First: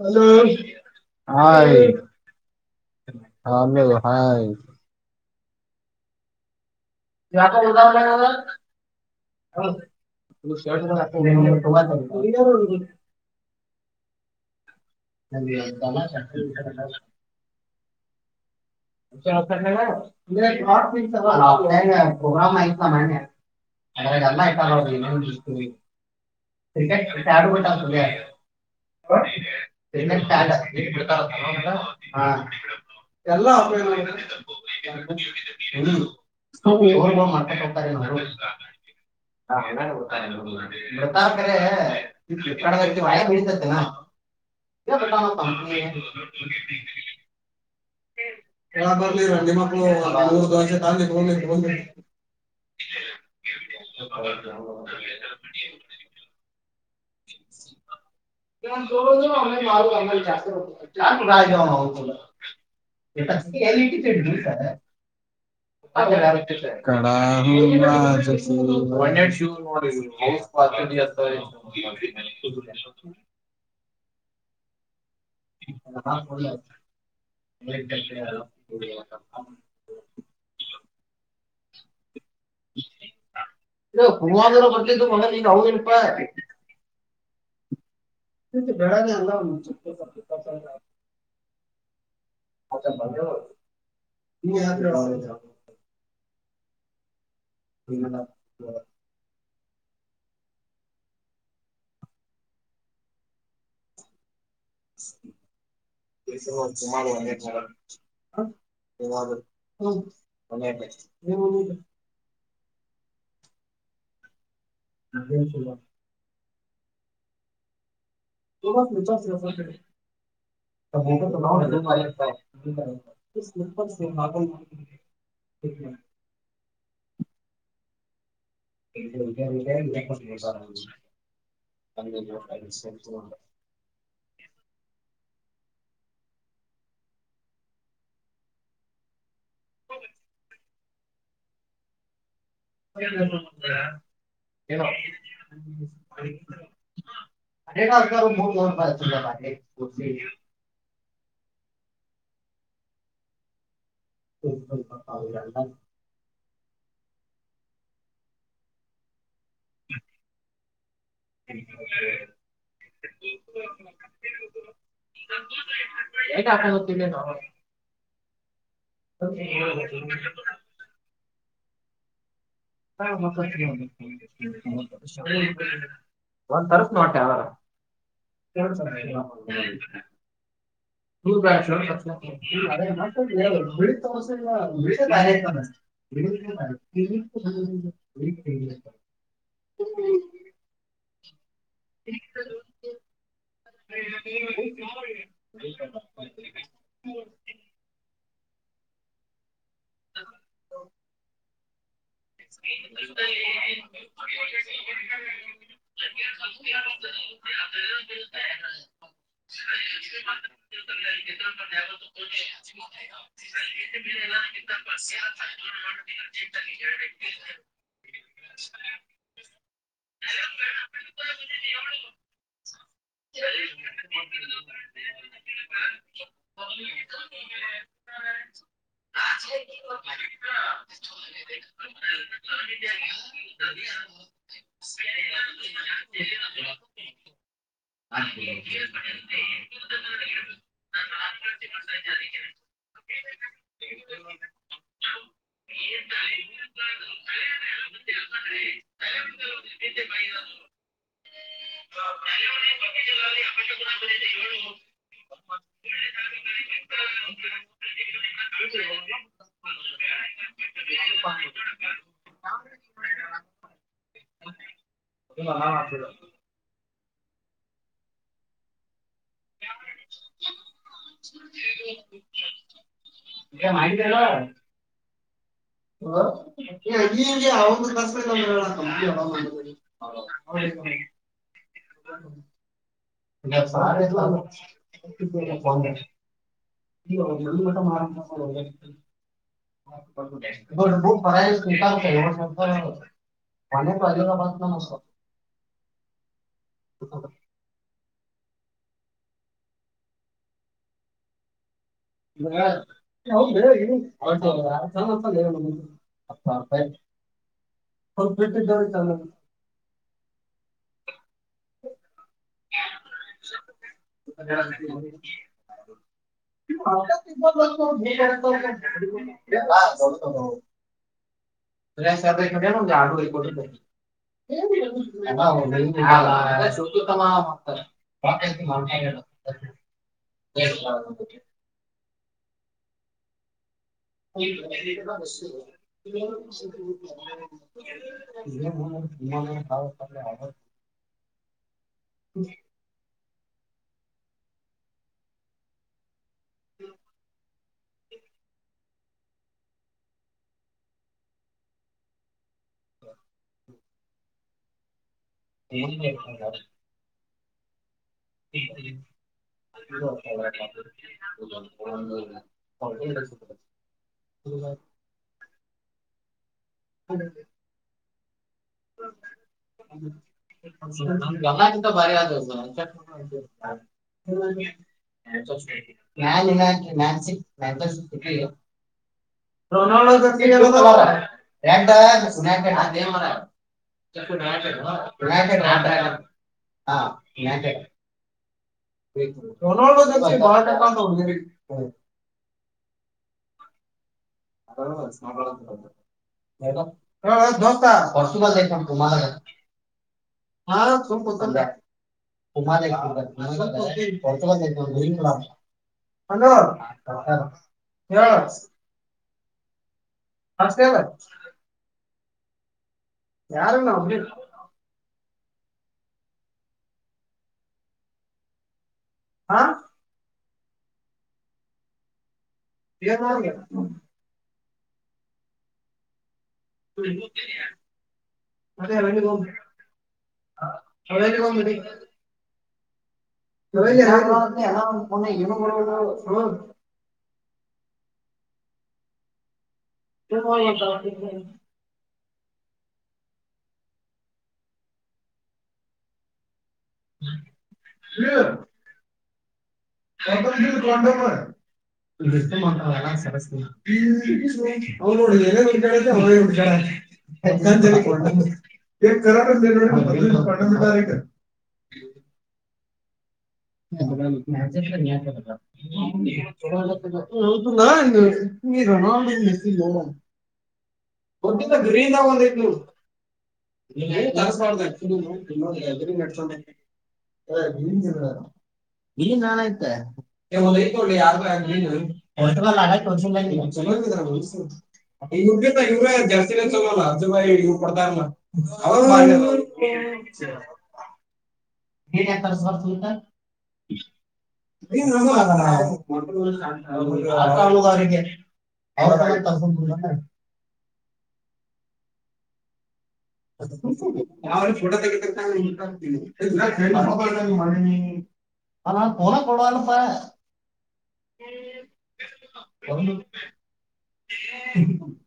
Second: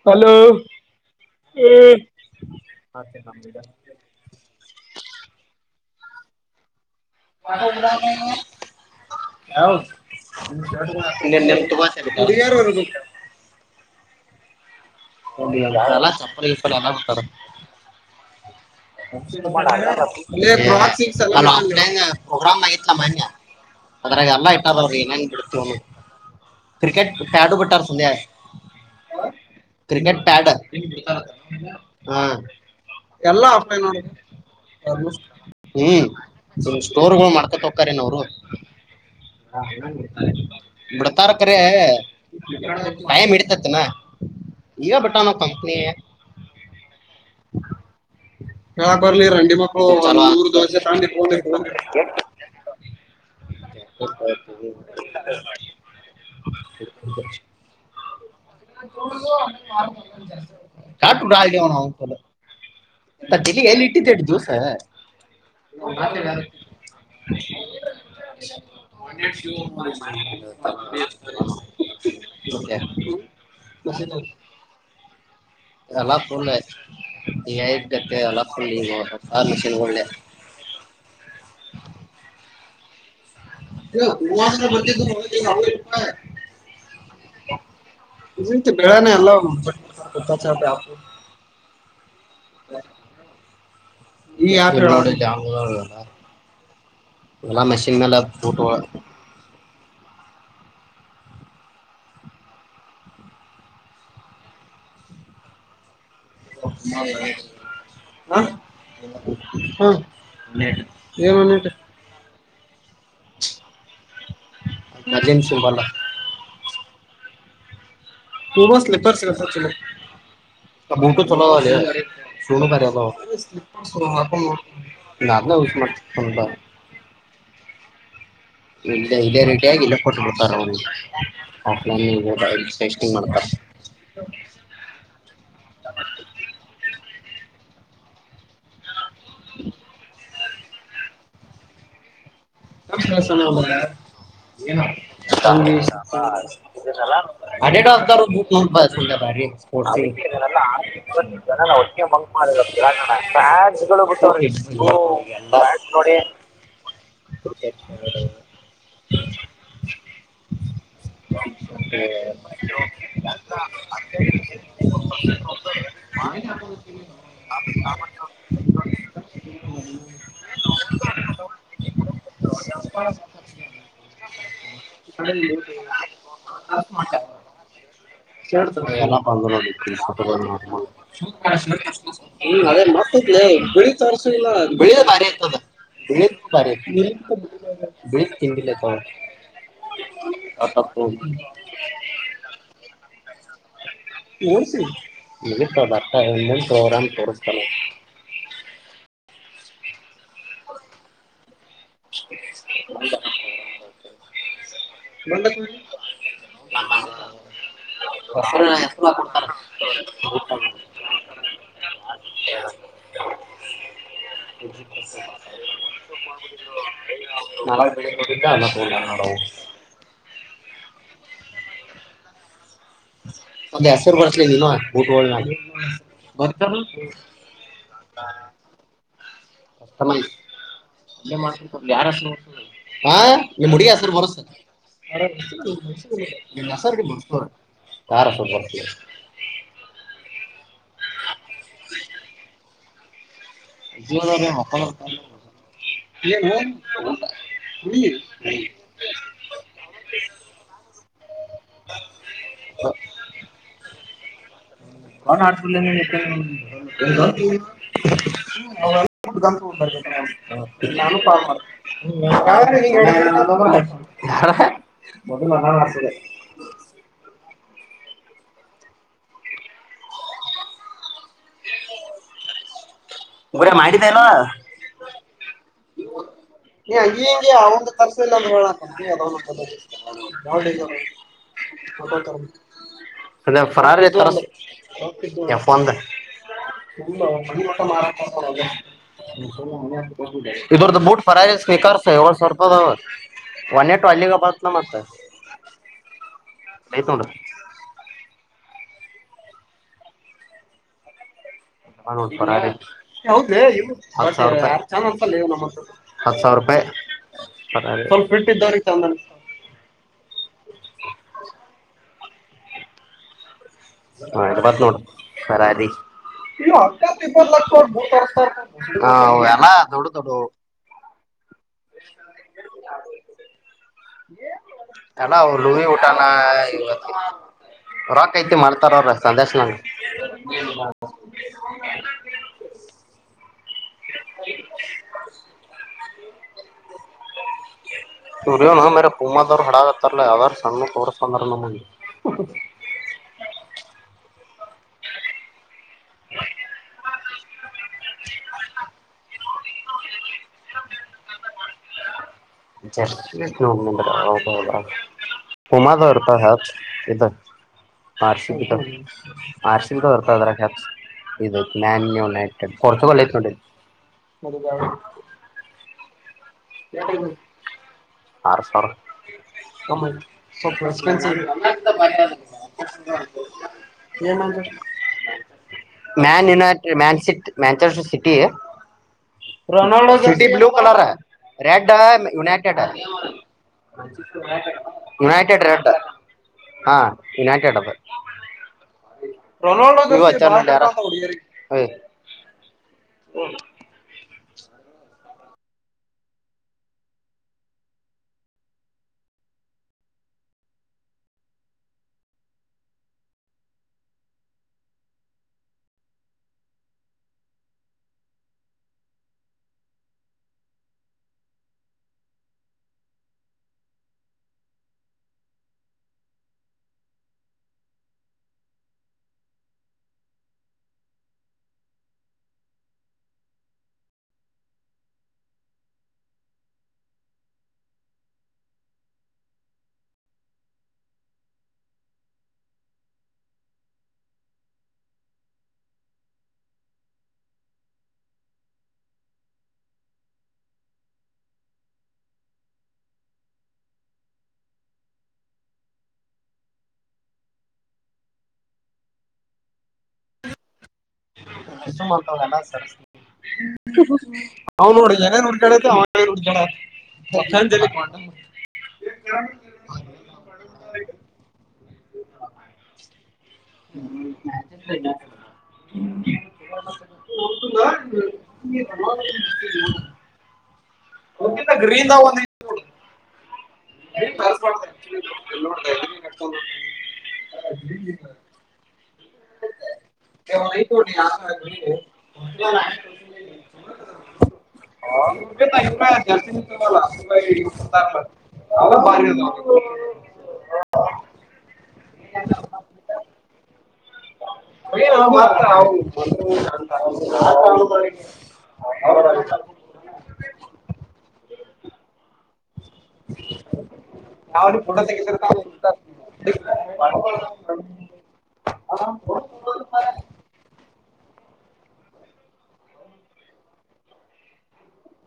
Hello ಹ್ ಹ ಹ ಉದ ಶರ್ ಚಪ್ಪಲ್ [inaudible] ಒಳ್ಳ ಅಲ್ಲಾ ಚಪ್ಪರೆ ವಿಪ್ಪಲ ಎಲ್ಲ ಬಿಟ್ಟರ ಆಫ್ಲೈನ್ ಪ್ರೋಗ್ರಾಮ್ ಆಯ ಆಗಿತ್ಲ ಮ ಮಾನ್ಯ ಅದ್ರಾಗ ಅದ್ರಾಗಲ್ಲ ಎಲ್ಲಾ ಆತ ಇಟ್ಟಾರ ಅವ್ರ ಏನೇನ್ ಬಿಡ್ತೀವ ಕ್ರಿಕೆಟ್ ಪ್ಯಾಡು ಆಡ್ಬಿಟ್ಟ ಬಿಟ್ಟಾರ ಸಂಧ್ಯಾ ಕ್ರಿಕೆಟ್ ಹ ಎಲ್ಲ ್ಮ ಹ್ಮ್ ಸುಮ್ ಸ್ಟೋರ್ಗಳು ಮಾಡ ಮಾಡ್ಕೊತ ಹೋಗ್ತಾರೇನ ಅವ್ರು ಹೋಗತಾರೆ ಬಿಡ್ತಾರ ಕರೆ ಮೃತ್ರೆಾಯ ಟೈಮ್ ಬೀಳ್ತನಾ ಹಿಡಿತೈತನ ಇ ಈಗ ಬಿಟ್ಟ ನಾವ್ ಕಂಪ್ನಿ ಹೇಳಕ್ ಬರ್ಲಿ ಹೆಂಡಿ ಮಕ್ಕಳು ಮೂರು ದೋಸೆ ದಸೆ ತಂದು ಇಟ್ಕೊಂಡು ಇಟ್ಕೊಂಡು ತ ಹ ಅ ಚ ಚ ಅವತಇ ಕಾಟು ಡಾಳ್ದೇವ ನಾವು ತಲಿಗೆ ಎಲ್ಲಿ ಇಟ್ಟಿದ್ದೆ ಇಟ್ಟು ದಿವಸ [inaudible] [inaudible] ಹಾಗ ಬಸ ಎಲ್ಲ ಫುಲ್ಲ ಈ ಇದ್ದಕ್ಕೆ ಎಲ್ಲ ಫುಲ್ ಆ ಷನ್ ಒಳ್ಳೆ [inaudible] ಹೂಮಂದರು ಬರ್ಲಿದ್ದು ಮೊ ನೀಗ ಅವನಪ ಹ ಬೇಳ ನ ಅಲ್ಲ ಬತ್ತ ಆದೆ ಬ ಈ ಯತ್ ಚಂಗಲ್ಲ ಎಲ್ಲ ಮೆಷಿನ್ ಮೇಲೆ ಟ ು ಮಾಡ ಒ ಮಾಡ ಏನು ಒ ಮಜೆನ್ಸಿ ಬಲ ತ ತುಂಬಾ ಸ್ಲಿಪರ್ ಸ್ ಚ ಸ್ಲಿಪರ್ಸ್ ಬೂಟು ಚಲ ಸ ಸ್ಲಿಪರ್ಸ್ ಬ ನಾ ಯಸ್ ಮಾಡತ ಇ ಇದೇ ರೀಟಿಯಾಗಿ ಇಲ್ಲ ಕೊಟ್ಟಬಿಡ್ತಾರ ಅವಲ ಮಾಡ್ತಾರ [inaudible] ನಮಕಾರ ಒಟ್ಟಿಗೆ ಮಂ ಮಾಡ ಬಟ್ಟ್ರ ನೋಡಿ ಯಾಕೆ ಹಾಕೊಂಡು ಹೋಗ್ತಿಲ್ಲ ನಾವು ಾ ಹ ಒಂದ್ ತರ್ಸ ನೋಟ್ಟೆರ ಎಲ್ಲ ಬಂದು ನೋಡಿ ಫೋಟೋಗಳು ನಾರ್ಮಲ್ ಹ್ಮ್ ಅದೇ ಮತ್ತೈತ್ಲೆ ಬಿಳಿ ತೋರ್ಸಿಲ್ಲ ಬಿಳಿದ ಭಾರಿ ಬಿಳ ಪಿಂದೆ ಕ ಆ ತಪ್ಪು ಹೌ ತ ಪ್ರೋಗ್ರಾಮ್ ತೋರಿಸತಾರೆ ಎ ನ ಎಷ್ಟ ರೂ ಕೊಡ್ತಾರ ತಕ್ಷಣ ನಾಳ ಬೆಟ್ಟ ಅಲ್ಲ ತ ನಡ ಅ ಬಸರ ಬರ್ಷ ಲ ನ ಬೂಟ ವಳ ಬ ಹೆ ಮಾಡ ಹುಡುಗಿ ಹೆಸರು ಬರ್ಸ ನಿಮ್ ಹೆಸರು ಬರ್ಸ್ತಾರ ಹಾ ಯಾರ ಹೂ ಹೆಸರು ಬರ್ತೀವಿ ಮಳ ಅವ ನಾ ಹ್ಮ ಬಿಟ್ಟಿದ್ದವ್ರಿಗೆ ಮೊದ ಹ್ಮ ಉರೇ ಮಾಡಿದ್ದನ ಹಿಂಗೆ ಅವಂದು ತರ್ಸಿಲ್ಲ ಅಂತ ಹೇಳಕ್ ಅದೊಂದು ನೋಡಿ ಈಗ ತಗೋತಾರ ಅದೇ ಫರಾರಿ ತರಸ್ ಇ ಅ ಇದ್ರ್ದ ಬೂಟ್ ಫರ ಸ್ನಿಕರ್ಸ್ ಳ ಸರ್ತದ ಅವ ಒನ್ ಎ ಬ ಮತ್ತ ಐತ ನೋಡ ಹ ನೋಡ್ ಬರತಿ ಹೌದ್ ಲೆ ಹತ್ತು ಸಾವ ರೂಪಾಯಿ ಹತ್ತು ಸಾವಿರ ರೂಪಾಯಿ ಸ್ವಲ್ಪ್ ಗಿಡ್ಡಿ ಇದ್ದೋರಿಗೆ ಚಂದ ಅನಸ್ತವ [inaudible] ೈಬ ನೋಡುರ ಎಲ್ಲ ದೊಡ್ಡು ದೊಡ್ಡು [unintelligible] [unintelligible] ರ ಆ ಎಲ್ಲಾ ಲೂವಿ ಹೊಟ್ಟ ಊಟಾನ ಇವತ್ ರೊಕ್ಕ ಐತಿ ಮಾಡ್ತಾರ ಅವ್ರ [unintelligible] ಸಂದೇಶ್ ನಂಗ ಪ್ರೃ [unintelligible] ಹ ಬತ [unintelligible] ಇ [unintelligible] ಇುರಿ್ಯೋನ ಮೇರೆ ಪೂಮದವರು ಹಡಾಗತ್ತಾರಲ ಯಾವದಾರ ಸಣ್ಣ ತೋರ್ಸ್ಂದ್ರ ನಮ್ಮ [unintelligible] [inaudible] ಹ ಹ್ಮ ಹ್ಮ ಹ [inaudible] ನೋ [inaudible] ಹ [unintelligible] ಪುಮ ದವರ ಗೇ ಹಚ್ಚ [inaudible] ಆಾರ್ಸ ಆಾರ್ಸನ್ ತರ್ತ ಇ ನನ್ಯ ನಡ್ ಕೊರಚ ಕಳ್ಳ [unintelligible] [inaudible] ಹ [inaudible] ಂತ ಬದು ಮ್ಯಾನ್ ಯುನೈಟೆಡ್ ಮ್ಯಾನ್ ಸಿಟ್ Manchester City ರನಾಲ್ Ronaldo City blue colour [unintelligible] [inaudible] [unintelligible] [inaudible] red United United red ಹಾ ಯುನೈಟಡ್ ಅದು ರೊನಾಲ್ಡೋ ರೊನಾಲ್ಡೋಟ ಜೊತೆ ಬಾಳ ಟಕ್ಕ ಅಂತ ಹುಡುಗರಿಗೆ ಹಾ [unintelligible] [inaudible] [unintelligible] [inaudible] ವ [inaudible] ಪಸು ಐತ ತು ಹಾ ತ ತು ಗ ಹೇಳ [inaudible] ಹಚ್ತಿಲ್ಲ ಯಾರನ್ನ [inaudible] ಹಾ ಏನ್ [inaudible] ಮತ್ತ ಹೊ [inaudible] ಕ ಹ ಅಲ್ಲ ಇಏ ಮಾಡ [inaudible] [inaudible] ನೀ [inaudible] ಕ [inaudible] ಕ ಅವ್ ನೋಡಿ ಏನೇನ್ ಹುಡ್ಕ್ಯಾಡೈತಿ ಅವ [unintelligible] [unintelligible] [inaudible] ರನಾಲ್ಡಸ [unintelligible] ಹುಡ್ಕ್ಯಾಡ ಗ್ರೀನ್ ದಾಗ ದಾಗ್ ಒಂದ ಒಂದ್ ಐತಿ ನೋಡ ಗ್ರ ನಾನ ಯ ಕೆ ಸ ಪಡ್ದಾರ ಹ ಅವ ಬಾರಿ ಅದಾವ [unintelligible] ಏನ್ ಏನ್ ಮಾತ್ರ ಅವು ತ ಅವ [inaudible] ಯಾವನಿಗೆ ಫೋನ ಫೋಟೋ ತೆಗಿತಿರ್ತಾವ ಕೊಡವಲ್ಲ ಪಾ ಹ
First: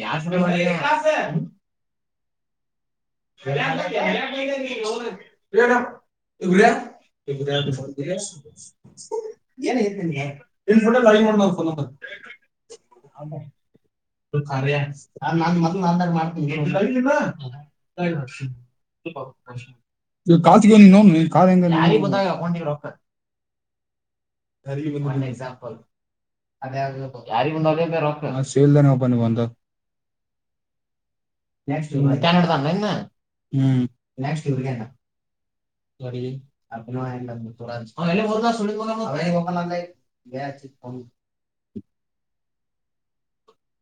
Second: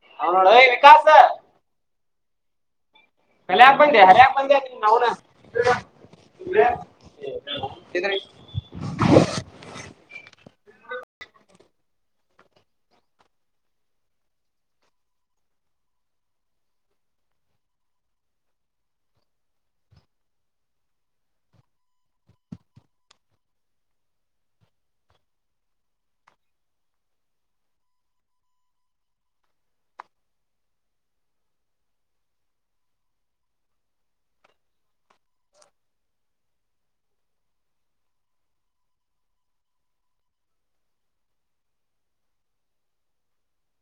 ಯ ಏ ವಿಕಾಸ್ [inaudible] ಕಲ್ಯಾಕ್ ಬಂದೆ ಹರ್ಯಾಕ್ ಬಂದೆ ನೀನ್ ಅವನ ಳ [inaudible] ಕ ಇದ್ರಿ [unintelligible] [unintelligible] ಯಾರಿಗೆ ಬಂದವ ಅಕೌಂಟ್ ಗೆ ರೊಕ್ಕಾ. ಡ [unintelligible] ಬಂದವ ಬಂದವ ನೆಕ್ಸ್ಟ್ ಇವರಿಗೆ ಮದ ಬ [inaudible]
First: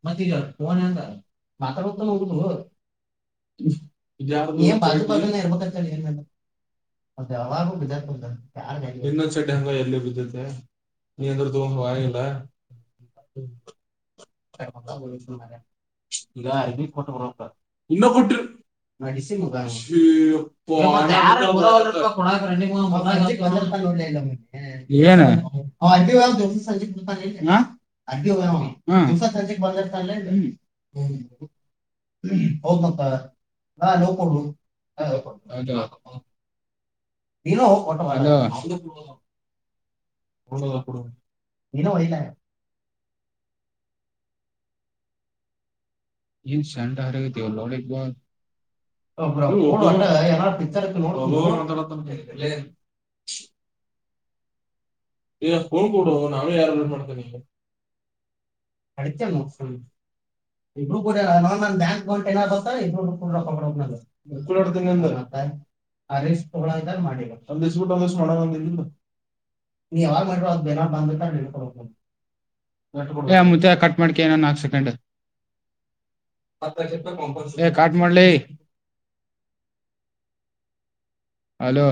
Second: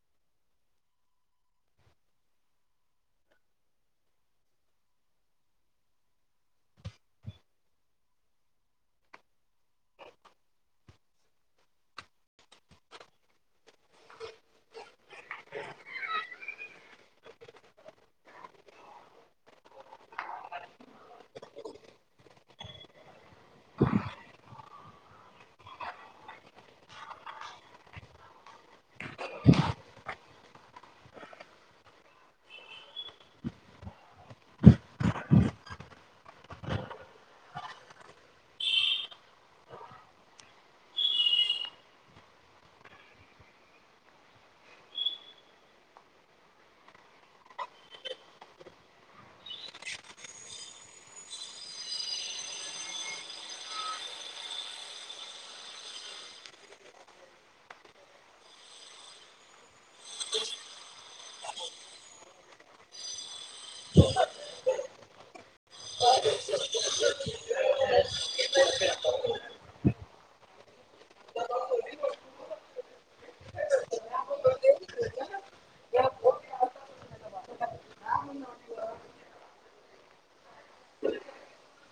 ಮತ್ತ ಮಾತಾಡ ಹೋಗ ಇೊಡ್ ಹಂಗ ಎಲ್ಲಿ ಬಿದ್ದುತ್ತ ನೀ ಎಂದ ತಗೊಂಡ ಹಿಲ್ಲ [inaudible] ಗ ಇ ಕೊಟ್ಟ ನ ಮುಗ ಅ [inaudible] ಹ ದಿವಸ ಸಂಜಿಕ್ ಬಂದಿರ್ತನ ಇಲ್ಲ [inaudible] ಹ್ಮ ಹೌದ ಮತ್ತ್ ನಾ ನೋಕೊಂಡು ನೀಟ ನೀನುಲ್ಲ [inaudible] ನಿನ್ ಹೋಗಿ ಕೊಟ್ಟ ಬಾ ಹೋಗೋದಿಲ ಕೊಡು ಹೋಗ ನೀ ನಿನ್ ವಯ್ಯಾಲ ಏನ್ ಶೆಂಟಾ ಅರ ಲಾವಡೇಕ ಬಾತ್ ನೋಡಿ ಪ ನೋ [inaudible] ಪಿಕ್ಚರ್ ಹಚ್ಕೊಂಡು ನೋಡ್ಕತ್ತೀನಿ. ಈಗ ಫೋನ್ ಕೊಡು ನಾವೇ ಯಾರು ಮಾಡ್ತೇನೆಗೆ [unintelligible] ಇಬ್ಬರು ನಲ್ ಬ್ಯಾಂಕ್ ಅಕೌಂಟ್ [inaudible] ಟ್ ಏನಾಗತ್ತ ತ್ತ ಮಾಡಬಟ್ಟ ಒಷ್ಟ ಮಾಡ ಬಂದು [unintelligible] ಮುತ್ತ್ಯಾ ಕಟ್ ಮಾಡಕ ಇನ್ ನಾಲ್ಕ ಸೆಕಂಡ್ ಕಟ್ ಮಾಡಲಿ [inaudible] ಹಲೋ